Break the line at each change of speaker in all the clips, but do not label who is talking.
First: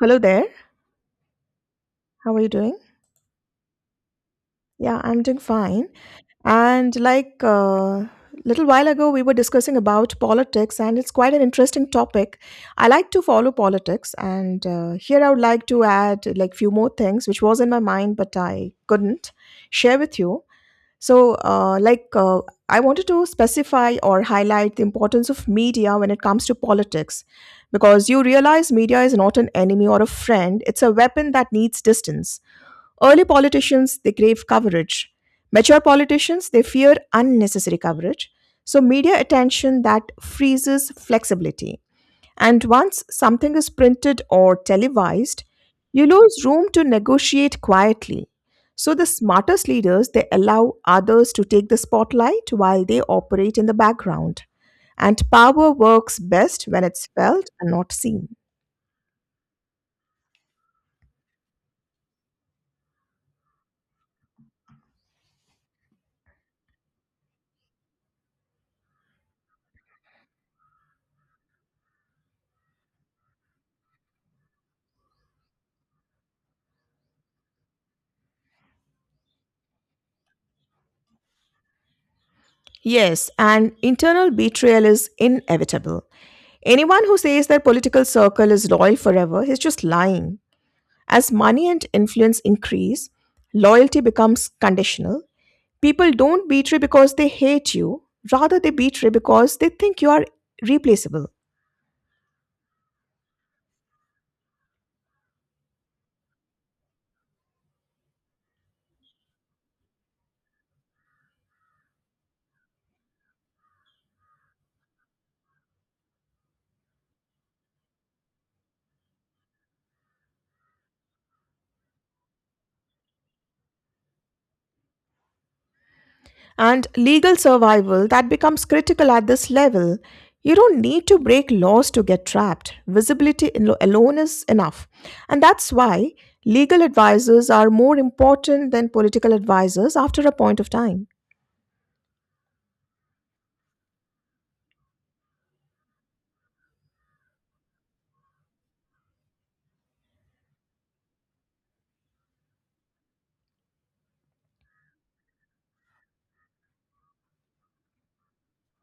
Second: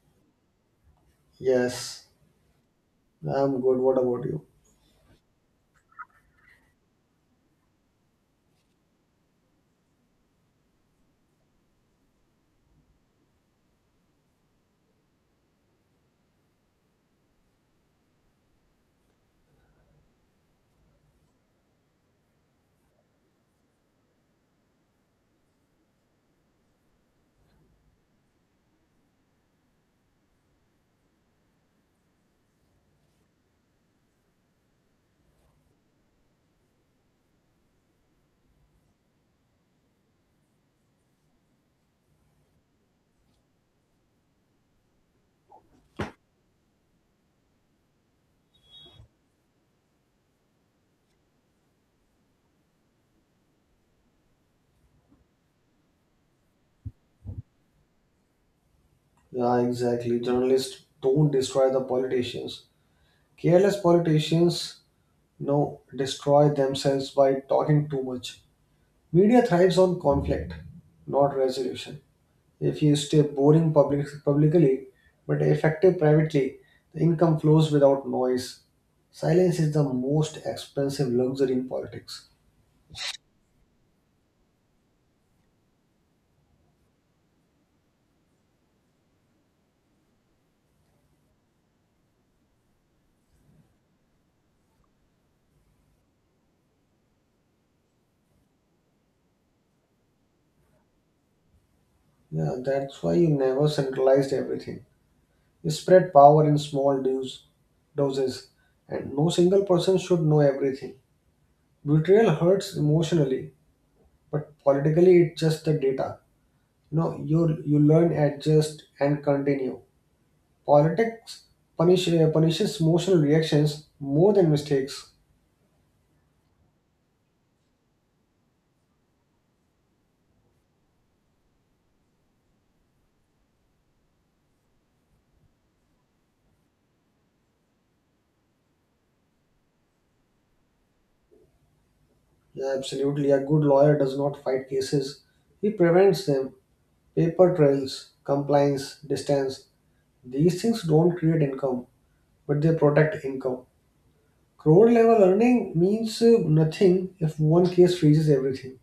Hello there.
Yes,
How are you doing?
I'm good. What about you?
Yeah, I'm doing fine. And like little while ago, we were discussing about politics, and it's quite an interesting topic. I like to follow politics, and here I would like to add like few more things which was in my mind but I couldn't share with you. So, uh, like uh, I wanted to specify or highlight the importance of media when it comes to politics, because you realize media is not an enemy or a friend; it's a weapon that needs distance. Early politicians, they crave coverage. Mature politicians, they fear unnecessary coverage. So, media attention that freezes flexibility. And once something is printed or televised, you lose room to negotiate quietly. So, the smartest leaders, they allow others to take the spotlight while they operate in the background. And power works best when it's felt and not seen.
Yeah, exactly. Journalists don't destroy the politicians. Careless politicians, no, destroy themselves by talking too much. Media thrives on conflict, not resolution. If you stay boring public, publicly but effective privately, the income flows without noise. Silence is the most expensive luxury in politics.
Yes, and internal betrayal is inevitable. Anyone who says their political circle is loyal forever is just lying. As money and influence increase, loyalty becomes conditional. People don't betray because they hate you, rather, they betray because they think you are replaceable.
Yeah, that's why you never centralized everything. You spread power in small doses, and no single person should know everything. Betrayal hurts emotionally, but politically it's just the data. No, you learn, adjust, and continue. Politics punishes emotional reactions more than mistakes.
And legal survival that becomes critical at this level. You don't need to break laws to get trapped. Visibility alone is enough. And that's why legal advisors are more important than political advisors after a point of time.
Yeah, absolutely, a good lawyer does not fight cases; he prevents them. Paper trails, compliance, distance. These things don't create income, but they protect income. Crore level earning means nothing if one case freezes everything,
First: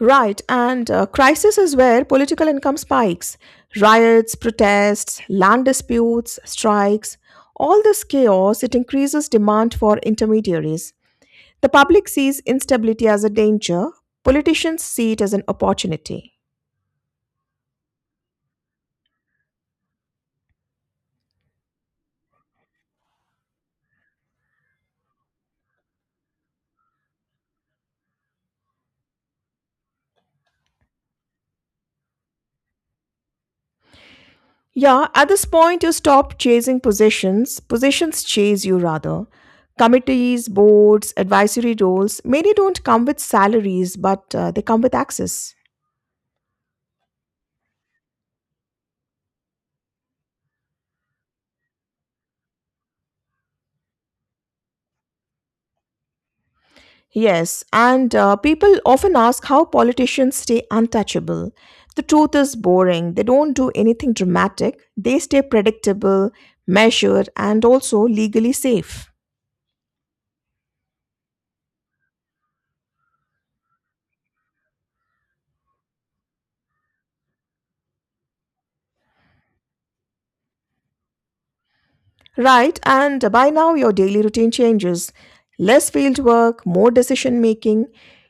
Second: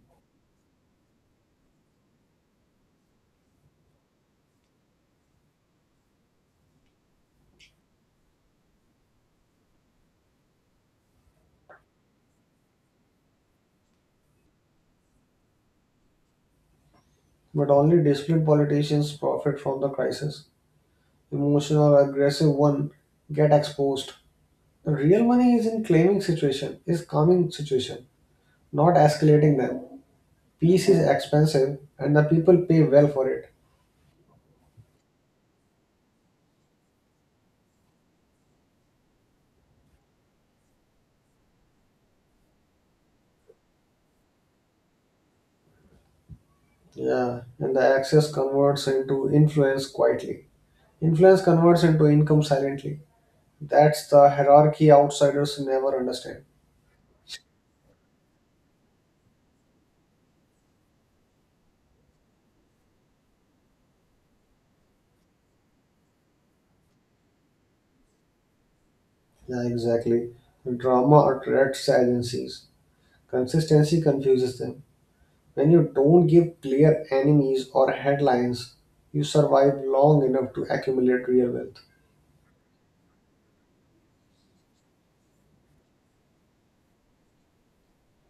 Right, and crisis is where political income spikes. Riots, protests, land disputes, strikes, all this chaos, it increases demand for intermediaries. The public sees instability as a danger, politicians see it as an opportunity.
but only disciplined politicians profit from the crisis. Emotional, aggressive one get exposed. The real money is in claiming situation, is calming situation, not escalating them. Peace is expensive, and the people pay well for it.
Yeah, at this point, you stop chasing positions, positions chase you rather. Committees, boards, advisory roles, many don't come with salaries, but they come with access.
Yeah, and the access converts into influence quietly. Influence converts into income silently. That's the hierarchy outsiders never understand.
Yes, and people often ask how politicians stay untouchable. The truth is boring. They don't do anything dramatic, they stay predictable, measured, and also legally safe.
Yeah, exactly. Drama attracts agencies. Consistency confuses them. When you don't give clear enemies or headlines, you survive long enough to accumulate real wealth.
Right, and by now your daily routine changes. Less field work, more decision making.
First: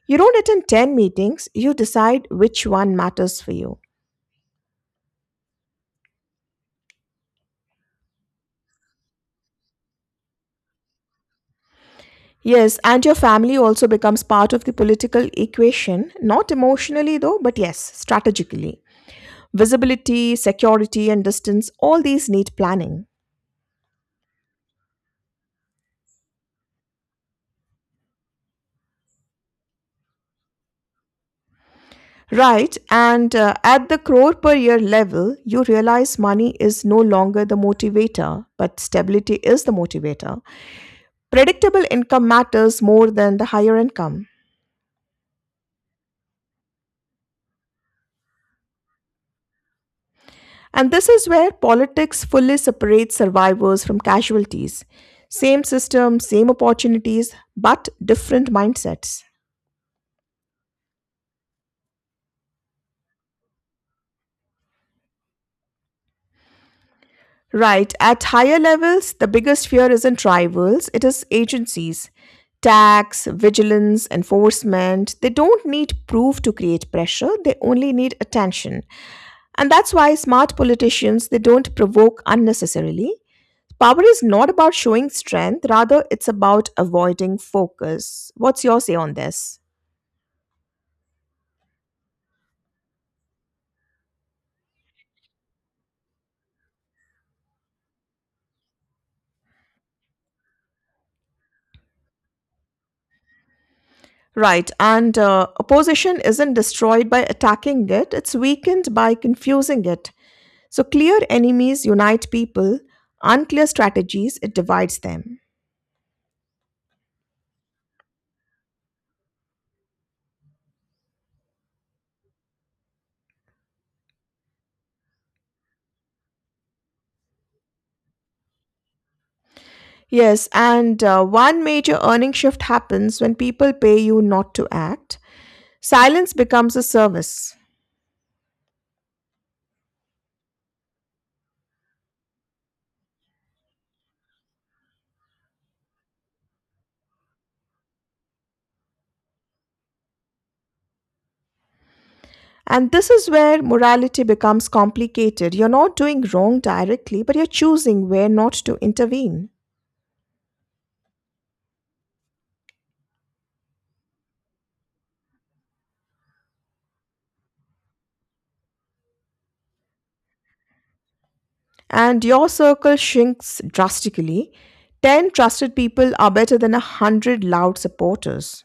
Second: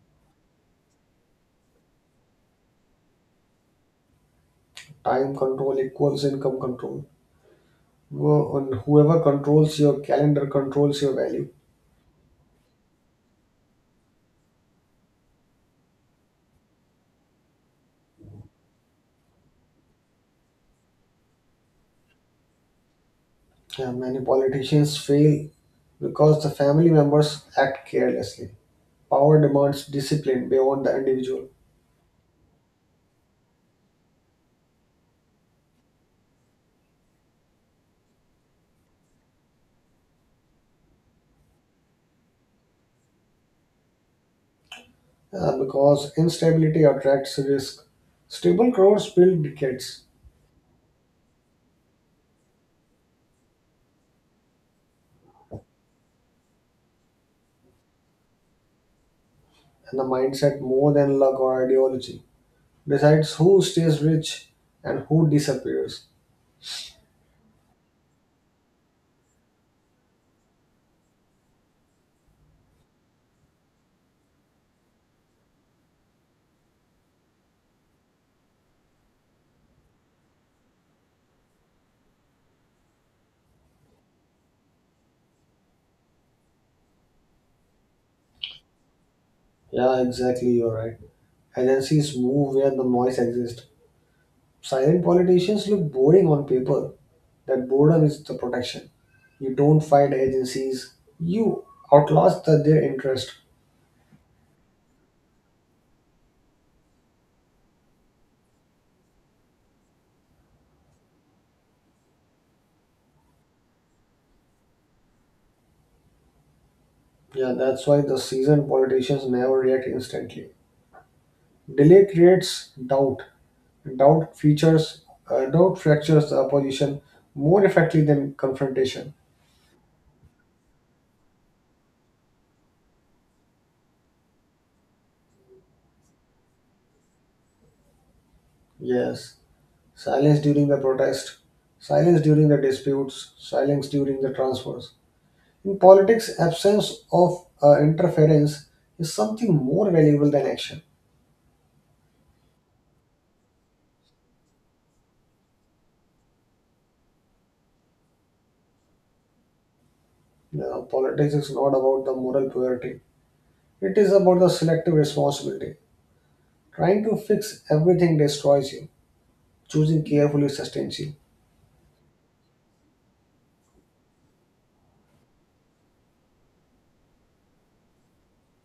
You don't attend 10 meetings, you decide which one matters for you.
Time control equals income control. Who- and Whoever controls your calendar controls your value.
Yes, and your family also becomes part of the political equation, not emotionally though, but yes, strategically. Visibility, security, and distance, all these need planning.
Yeah, many politicians fail because the family members act carelessly. Power demands discipline beyond the individual.
Right, and at the crore per year level, you realize money is no longer the motivator, but stability is the motivator. Predictable income matters more than the higher income.
Because instability attracts risk. Stable crores build decades.
And this is where politics fully separates survivors from casualties. Same system, same opportunities, but different mindsets.
And the mindset, more than luck or ideology, decides who stays rich and who disappears.
Right, at higher levels, the biggest fear isn't rivals, it is agencies. Tax, vigilance, enforcement, they don't need proof to create pressure, they only need attention. And that's why smart politicians, they don't provoke unnecessarily. Power is not about showing strength, rather, it's about avoiding focus. What's your say on this?
Yeah, exactly, you're right. Agencies move where the noise exists. Silent politicians look boring on paper. That boredom is the protection. You don't fight agencies, you their interest.
Right, and opposition isn't destroyed by attacking it, it's weakened by confusing it. So, clear enemies unite people, unclear strategies, it divides them.
Yeah, that's why the seasoned politicians never react instantly. Delay creates doubt. Doubt features, doubt fractures the opposition more effectively than confrontation.
Yes, and one major earning shift happens when people pay you not to act. Silence becomes a service.
Yes. Silence during the protest, silence during the disputes, silence during the transfers. In politics, absence of interference is something more valuable than action.
And this is where morality becomes complicated. You're not doing wrong directly, but you're choosing where not to intervene.
You politics is not about the moral purity, it is about the selective responsibility. Trying to fix everything destroys you, choosing carefully sustains you.
And your circle shrinks drastically. 10 trusted people are better than 100 loud supporters.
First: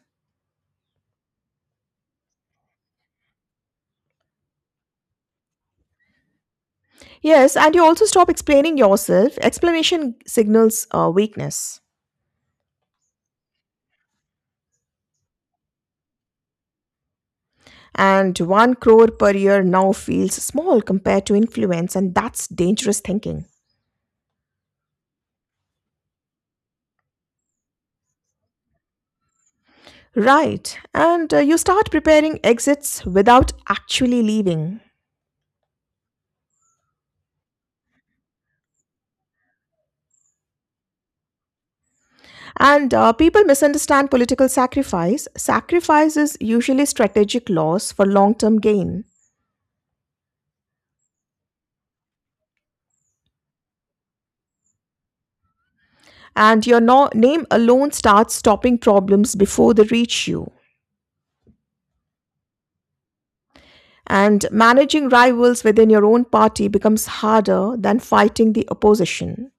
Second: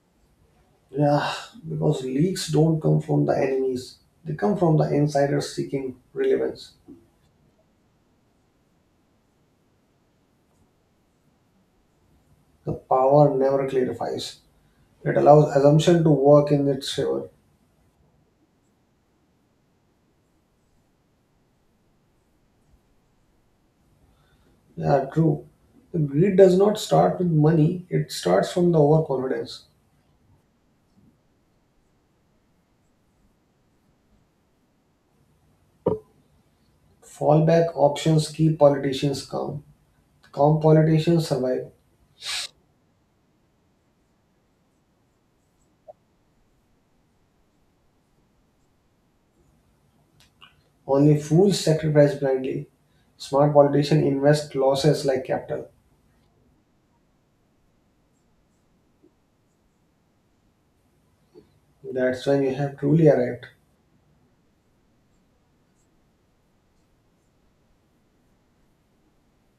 Yeah, because leaks don't come from the enemies, they come from the insiders seeking relevance.
Yes, and you also stop explaining yourself. Explanation signals weakness.
The power never clarifies. It allows assumption to work in its favor.
And 1 crore per year now feels small compared to influence, and that's dangerous thinking.
Yeah, true. The greed does not start with money, it starts from the overconfidence.
Right, and you start preparing exits without actually leaving.
Fallback options keep politicians calm. Calm politicians survive.
And people misunderstand political sacrifice. Sacrifice is usually strategic loss for long term gain.
Only fools sacrifice blindly. Smart politicians invest losses like capital.
And your name alone starts stopping problems before they reach you.
That's when you have truly arrived.
And managing rivals within your own party becomes harder than fighting the opposition.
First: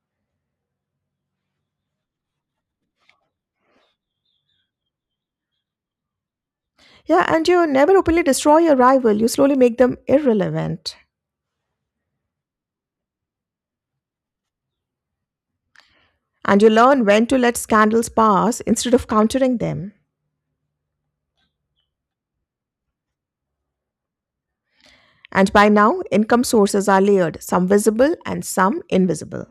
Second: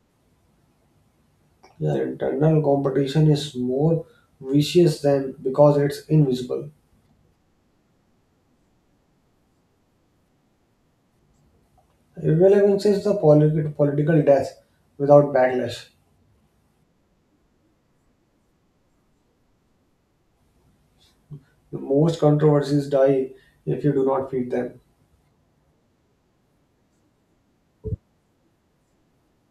Yeah, internal competition is more vicious than because it's invisible.
Yeah, and you never openly destroy your rival, you slowly make them irrelevant.
Irrelevance is the political death without backlash.
And you learn when to let scandals pass instead of countering them.
Most controversies die if you do not feed them.
And by now, income sources are layered, some visible and some invisible.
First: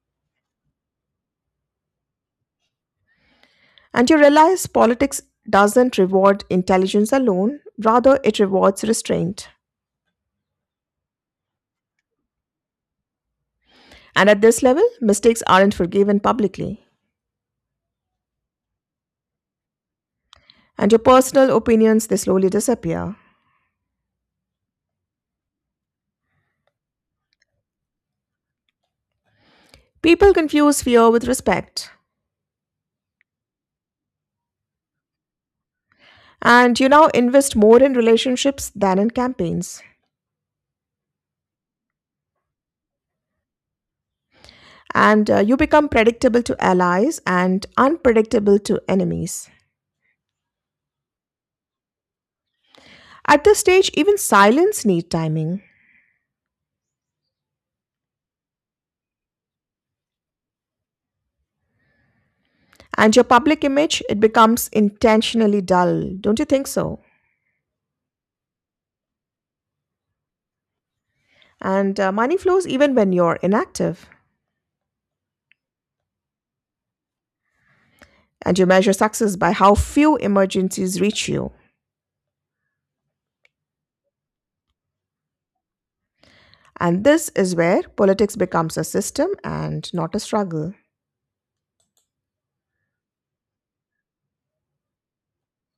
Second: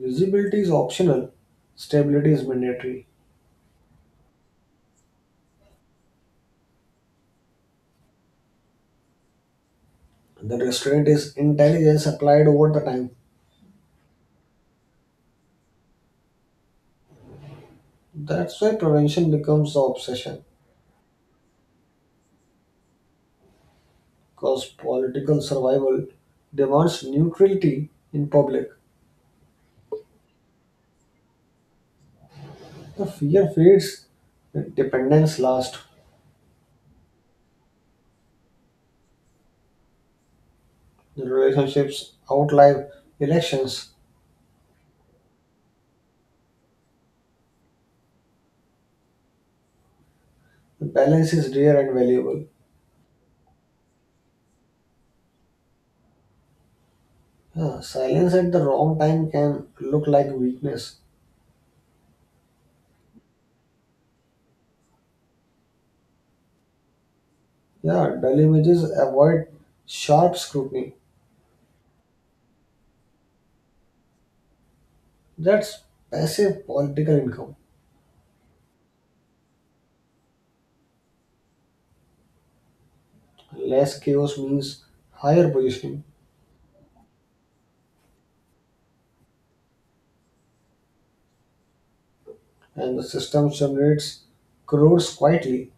Visibility is optional, stability is mandatory.
And you realize politics doesn't reward intelligence alone, rather, it rewards restraint.
The restraint is intelligence applied over the time.
And at this level, mistakes aren't forgiven publicly,
That's why prevention becomes the obsession,
and your personal opinions they slowly disappear.
because political survival demands neutrality in public.
People confuse fear with respect,
The fear fades, the dependence lasts,
and you now invest more in relationships than in campaigns.
the relationships outlive elections.
And you become predictable to allies and unpredictable to enemies.
The balance is rare and valuable.
At this stage, even silence needs timing.
Yeah, silence at the wrong time can look like weakness.
And your public image, it becomes intentionally dull. Don't you think so?
Yeah, dull images avoid sharp scrutiny.
And money flows even when you're inactive.
That's passive political income.
And you measure success by how few emergencies reach you.
Less chaos means higher positioning,
And this is where politics becomes a system and not a struggle.
and the system generates crores quietly.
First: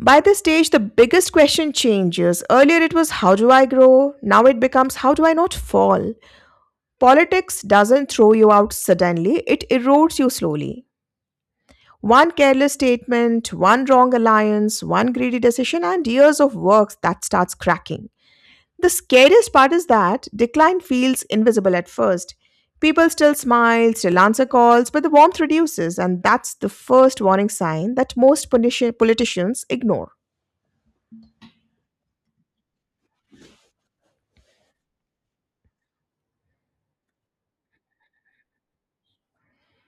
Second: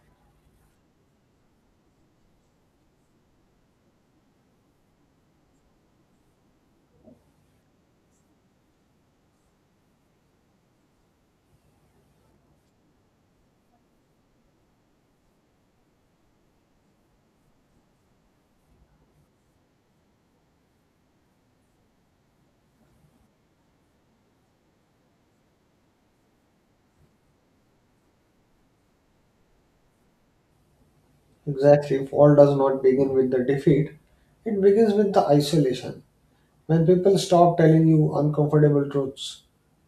By this stage, the biggest question changes. Earlier it was, how do I grow? Now it becomes, how do I not fall? Politics doesn't throw you out suddenly, it erodes you slowly. One careless statement, one wrong alliance, one greedy decision, and years of work that starts cracking. The scariest part is that decline feels invisible at first. People still smile, still answer calls, but the warmth reduces, and that's the first warning sign that most politicians ignore.
Exactly, fall does not begin with the defeat, it begins with the isolation. When people stop telling you uncomfortable truths,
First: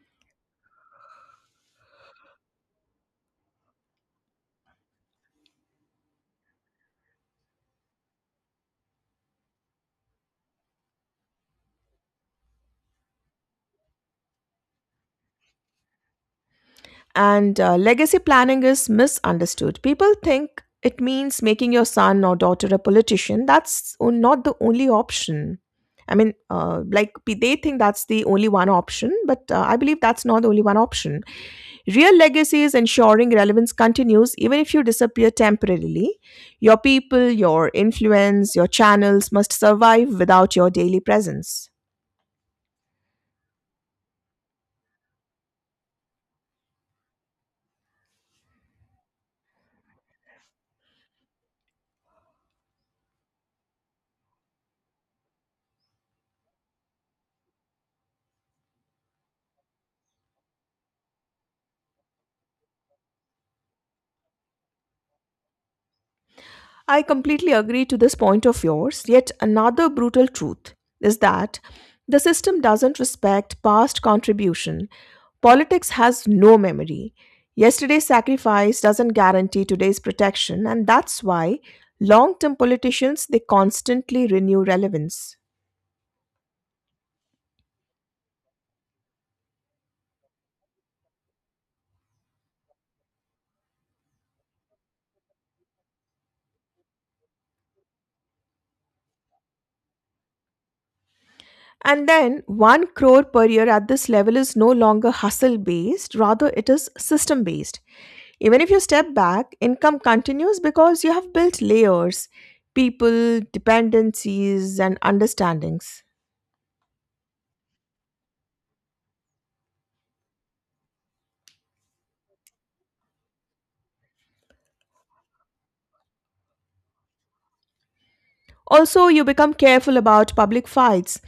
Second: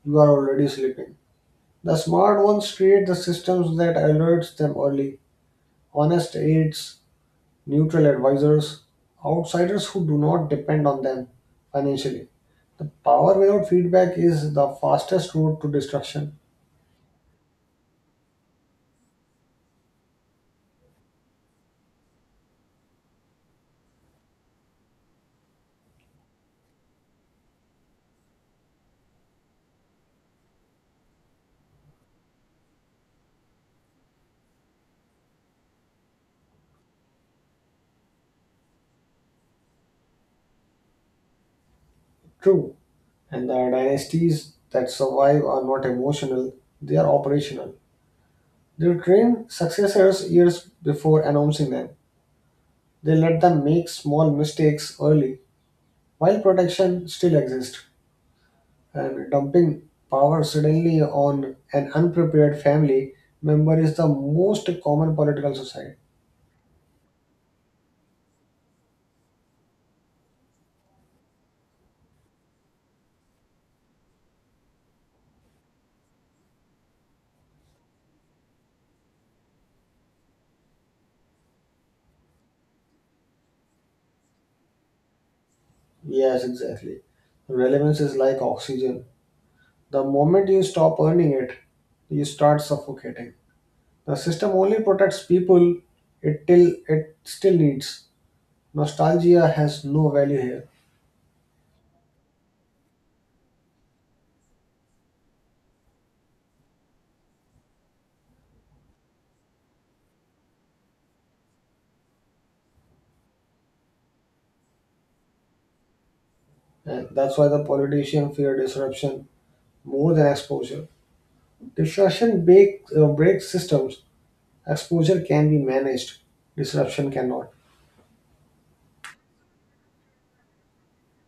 you are already sleeping. The smart ones create the systems that alerts them early. Honest aids, neutral advisors, outsiders who do not depend on them financially. The power without feedback is the fastest road to destruction.
And legacy planning is misunderstood. People think it means making your son or daughter a politician. That's not the only option. I mean, they think that's the only one option, but I believe that's not the only one option. Real legacy is ensuring relevance continues even if you disappear temporarily. Your people, your influence, your channels must survive without your daily presence.
True, and the dynasties that survive are not emotional, they are operational. They train successors years before announcing them. They let them make small mistakes early while protection still exists. And dumping power suddenly on an unprepared family member is the most common political society.
I completely agree to this point of yours. Yet another brutal truth is that the system doesn't respect past contribution. Politics has no memory. Yesterday's sacrifice doesn't guarantee today's protection, and that's why long-term politicians they constantly renew relevance.
Yes, exactly. Relevance is like oxygen. The moment you stop earning it, you start suffocating. The system only protects people it till it still needs. Nostalgia has no value here.
And then 1 crore per year at this level is no longer hustle based, rather, it is system based. Even if you step back, income continues because you have built layers, people, dependencies, and understandings.
And that's why the politician fear disruption more than exposure. Disruption breaks systems. Exposure can be managed. Disruption cannot.
Also, you become careful about public fights.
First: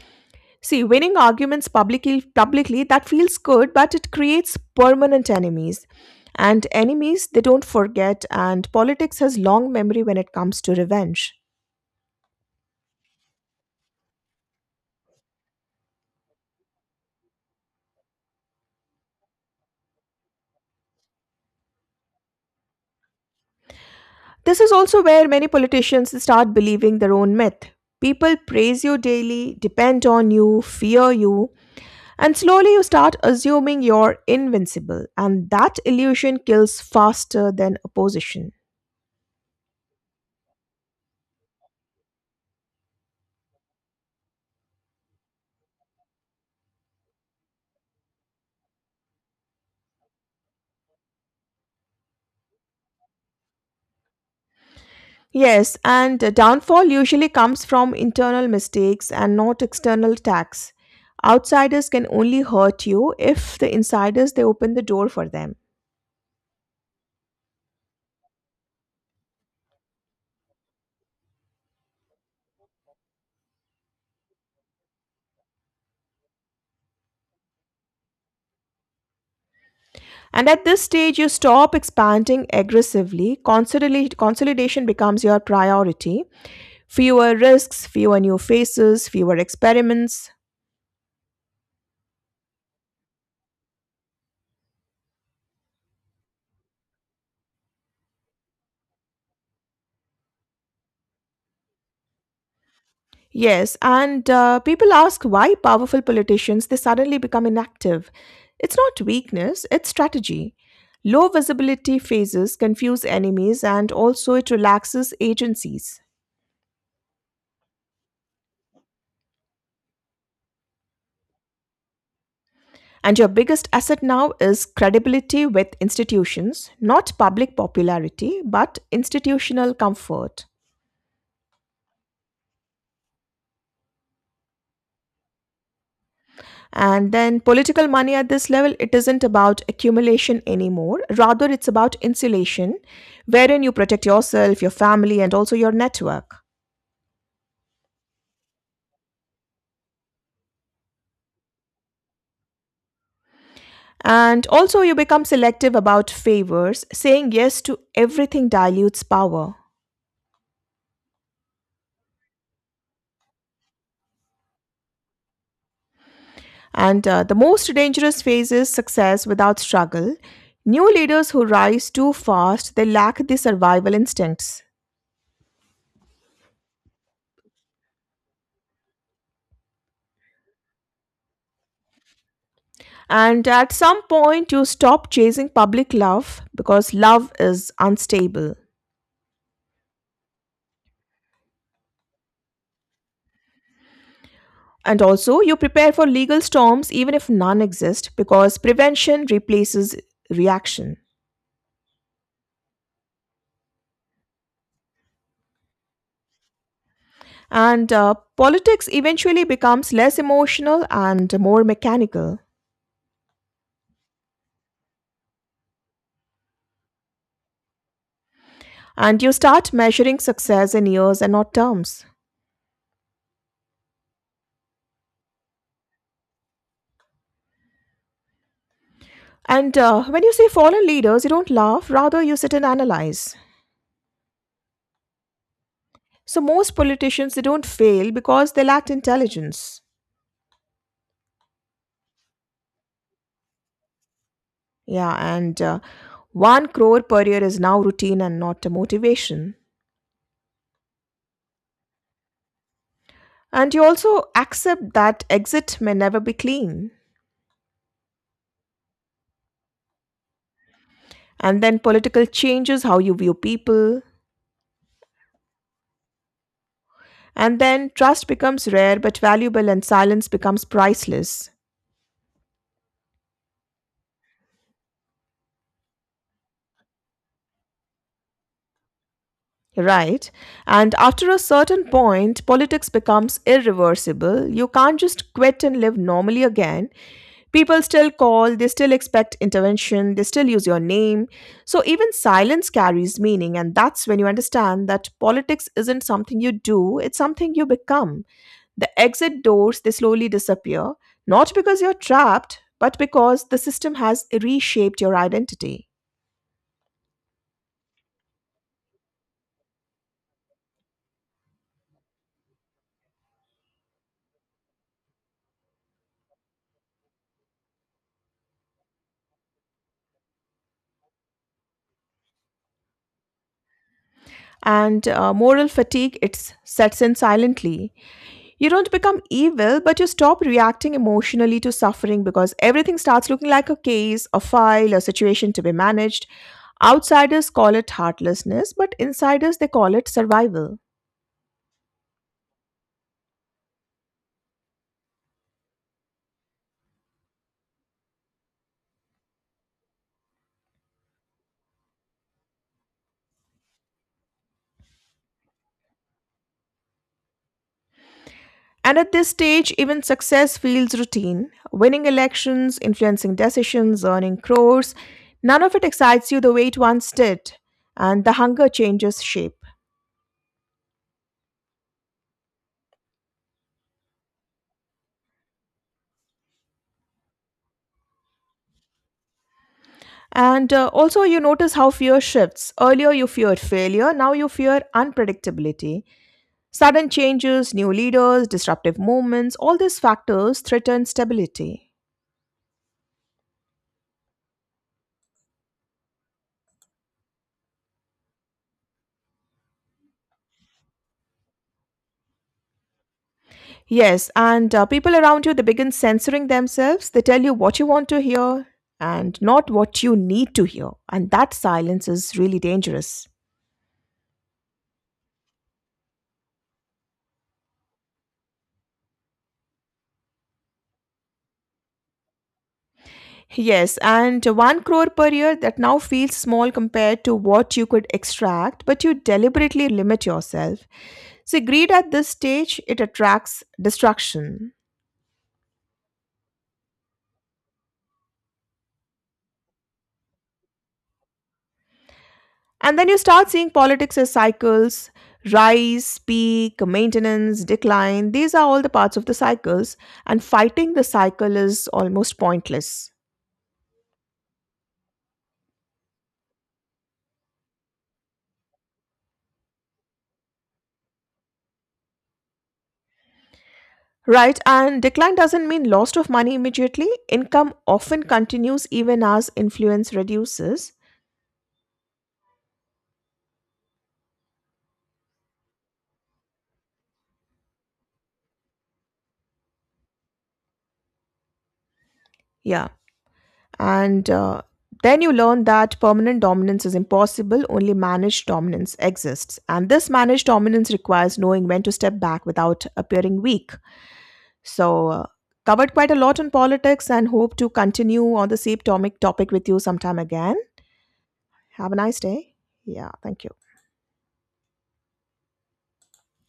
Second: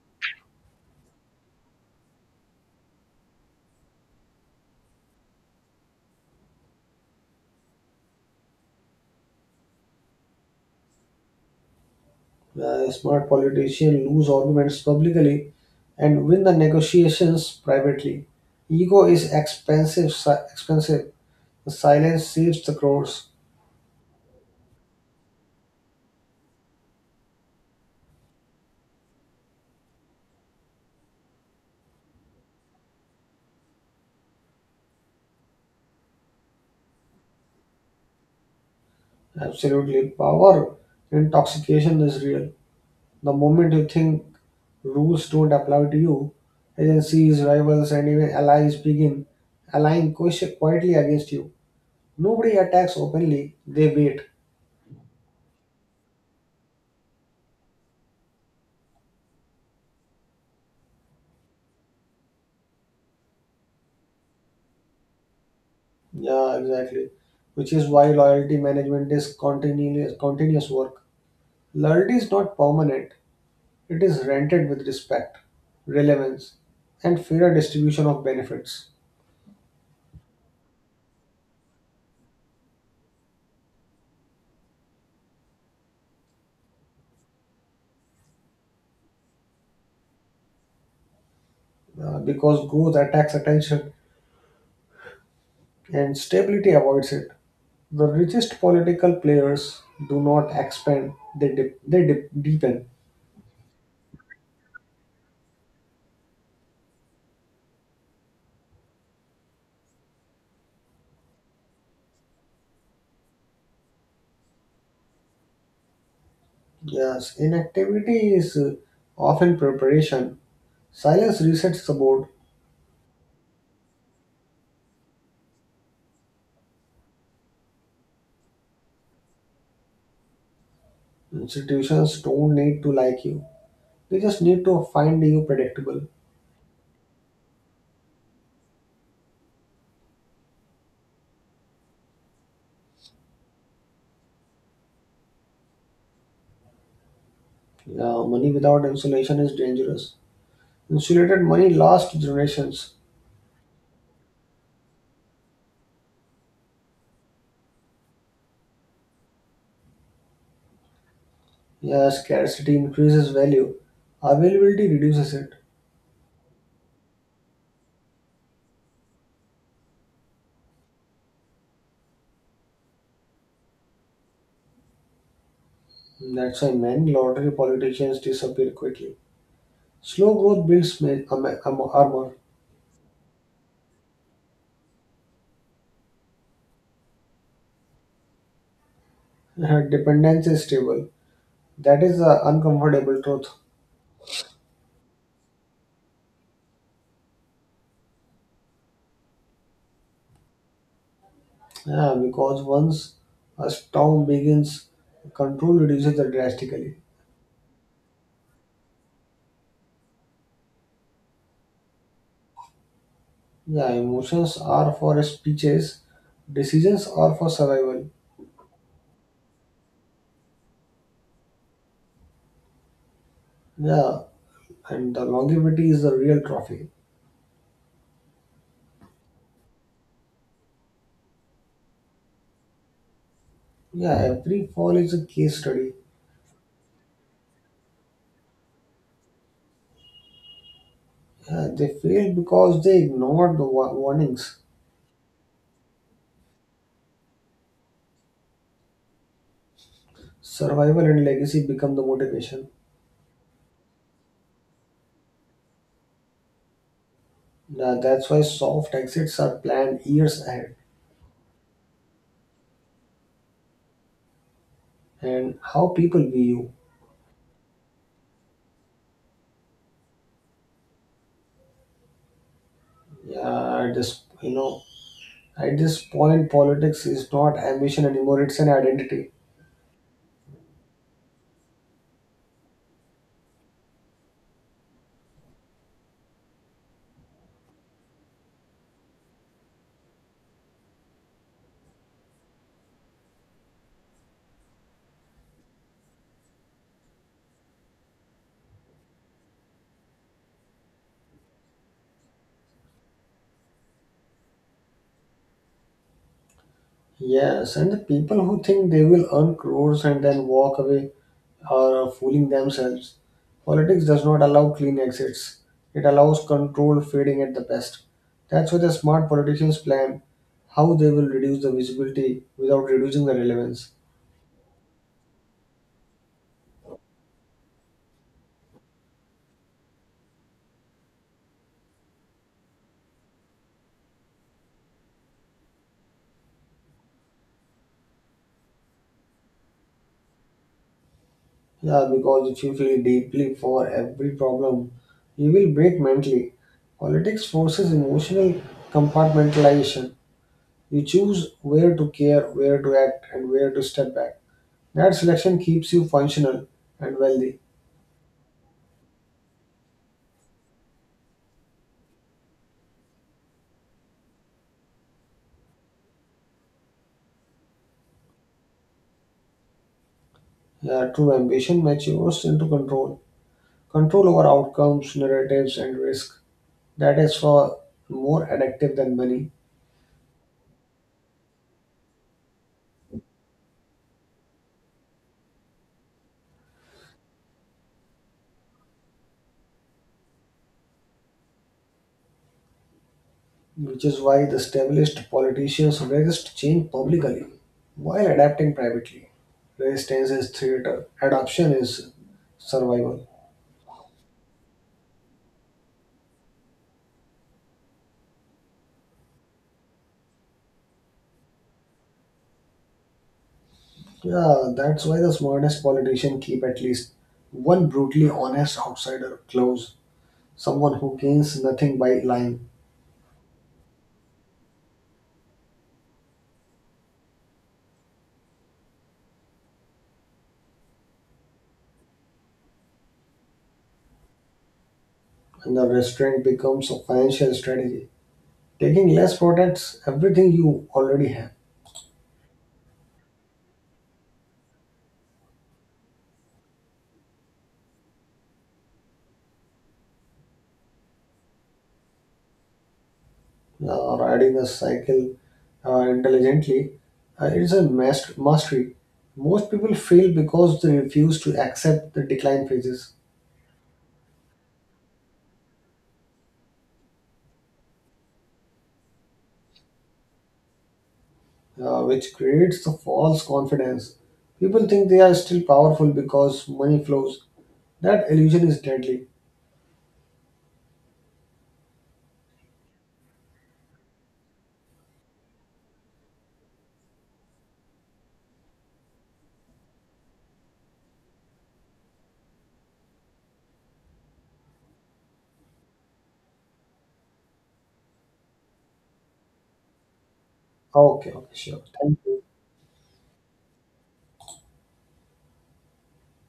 See, winning arguments publicly that feels good, but it creates permanent enemies. And enemies, they don't forget, and politics has long memory when it comes to revenge.
Smart politicians lose arguments publicly and win the negotiations privately. Ego is expensive. Expensive. Silence saves the crores.
This is also where many politicians start believing their own myth. People praise you daily, depend on you, fear you, and slowly you start assuming you're invincible, and that illusion kills faster than opposition.
Absolutely. Power intoxication is real. The moment you think rules don't apply to you, agencies, rivals, and even allies begin aligning quietly against you. Nobody attacks openly. They wait.
Yes, and the downfall usually comes from internal mistakes and not external attacks. Outsiders can only hurt you if the insiders they open the door for them.
Yeah, exactly. Which is why loyalty management is continuous work. Loyalty is not permanent, it is rented with respect, relevance, and fairer distribution of benefits.
And at this stage, you stop expanding aggressively. Consolidation becomes your priority. Fewer risks, fewer new faces, fewer experiments.
Because growth attacks attention and stability avoids it. The richest political players do not expand, they deepen.
Yes, and people ask why powerful politicians they suddenly become inactive. It's not weakness, it's strategy. Low visibility phases confuse enemies and also it relaxes agencies.
Yes, inactivity is often preparation. Silence resets the board.
And your biggest asset now is credibility with institutions, not public popularity, but institutional comfort.
Institutions don't need to like you, they just need to find you predictable.
And then political money at this level, it isn't about accumulation anymore. Rather, it's about insulation, wherein you protect yourself, your family, and also your network.
Yeah, money without insulation is dangerous. Insulated money lasts generations.
And also, you become selective about favors. Saying yes to everything dilutes power.
Yeah, scarcity increases value. Availability reduces it.
And the most dangerous phase is success without struggle. New leaders who rise too fast, they lack the survival instincts.
That's why many lottery politicians disappear quickly. Slow growth builds armor.
And at some point, you stop chasing public love because love is unstable.
Dependence is stable. That is the uncomfortable truth.
And also, you prepare for legal storms even if none exist because prevention replaces reaction.
Yeah, because once a storm begins, control reduces drastically.
And politics eventually becomes less emotional and more mechanical.
Yeah, emotions are for speeches, decisions are for survival.
And you start measuring success in years and not terms.
Yeah, and the longevity is the real trophy.
And when you see fallen leaders, you don't laugh, rather, you sit and analyze.
Yeah, every fall is a case study.
So, most politicians, they don't fail because they lacked intelligence.
Yeah, they failed because they ignored the warnings.
Yeah, and one crore per year is now routine and not a motivation.
Survival and legacy become the motivation.
And you also accept that exit may never be clean.
Yeah, that's why soft exits are planned years ahead,
And then political changes how you view people.
and how people view you.
And then trust becomes rare but valuable and silence becomes priceless.
Yeah, at this, at this point, politics is not ambition anymore; it's an identity.
Right. And after a certain point, politics becomes irreversible. You can't just quit and live normally again. People still call, they still expect intervention, they still use your name. So even silence carries meaning. And that's when you understand that politics isn't something you do, it's something you become. The exit doors, they slowly disappear, not because you're trapped, but because the system has reshaped your identity.
Yes, and the people who think they will earn crores and then walk away are fooling themselves. Politics does not allow clean exits, it allows control fading at the best. That's why the smart politicians plan how they will reduce the visibility without reducing the relevance.
And moral fatigue it sets in silently. You don't become evil, but you stop reacting emotionally to suffering because everything starts looking like a case, a file, a situation to be managed. Outsiders call it heartlessness, but insiders they call it survival.
Yeah, because if you feel deeply for every problem, you will break mentally. Politics forces emotional compartmentalization. You choose where to care, where to act, and where to step back. That selection keeps you functional and wealthy.
And at this stage, even success feels routine. Winning elections, influencing decisions, earning crores, none of it excites you the way it once did. And the hunger changes shape.
True ambition matures into control, control over outcomes, narratives, and risk. That is far more addictive than money,
And also, you notice how fear shifts. Earlier, you feared failure, now you fear unpredictability. Sudden changes, new leaders, disruptive movements, all these factors threaten stability.
which is why the established politicians resist change publicly while adapting privately. Resistance is theater, adoption is survival.
Yes, and people around you, they begin censoring themselves. They tell you what you want to hear and not what you need to hear. And that silence is really dangerous.
Yeah, that's why the smartest politicians keep at least one brutally honest outsider close, someone who gains nothing by lying,
Yes, and one crore per year that now feels small compared to what you could extract, but you deliberately limit yourself. So, greed at this stage, it attracts destruction.
and the restraint becomes a financial strategy. Taking less protects everything you already have.
And then you start seeing politics as cycles rise, peak, maintenance, decline. These are all the parts of the cycles, and fighting the cycle is almost pointless.
Riding a cycle, intelligently, is a mastery. Most people fail because they refuse to accept the decline phases,
Right, and decline doesn't mean loss of money immediately. Income often continues even as influence reduces.
which creates the false confidence. People think they are still powerful because money flows. That illusion is deadly.
Yeah, and then you learn that permanent dominance is impossible, only managed dominance exists. And this managed dominance requires knowing when to step back without appearing weak. So, covered quite a lot on politics and hope to continue on the same tomic topic with you sometime again.
Okay, okay, sure.
Have a
Thank
nice
you.
day. Yeah, thank you.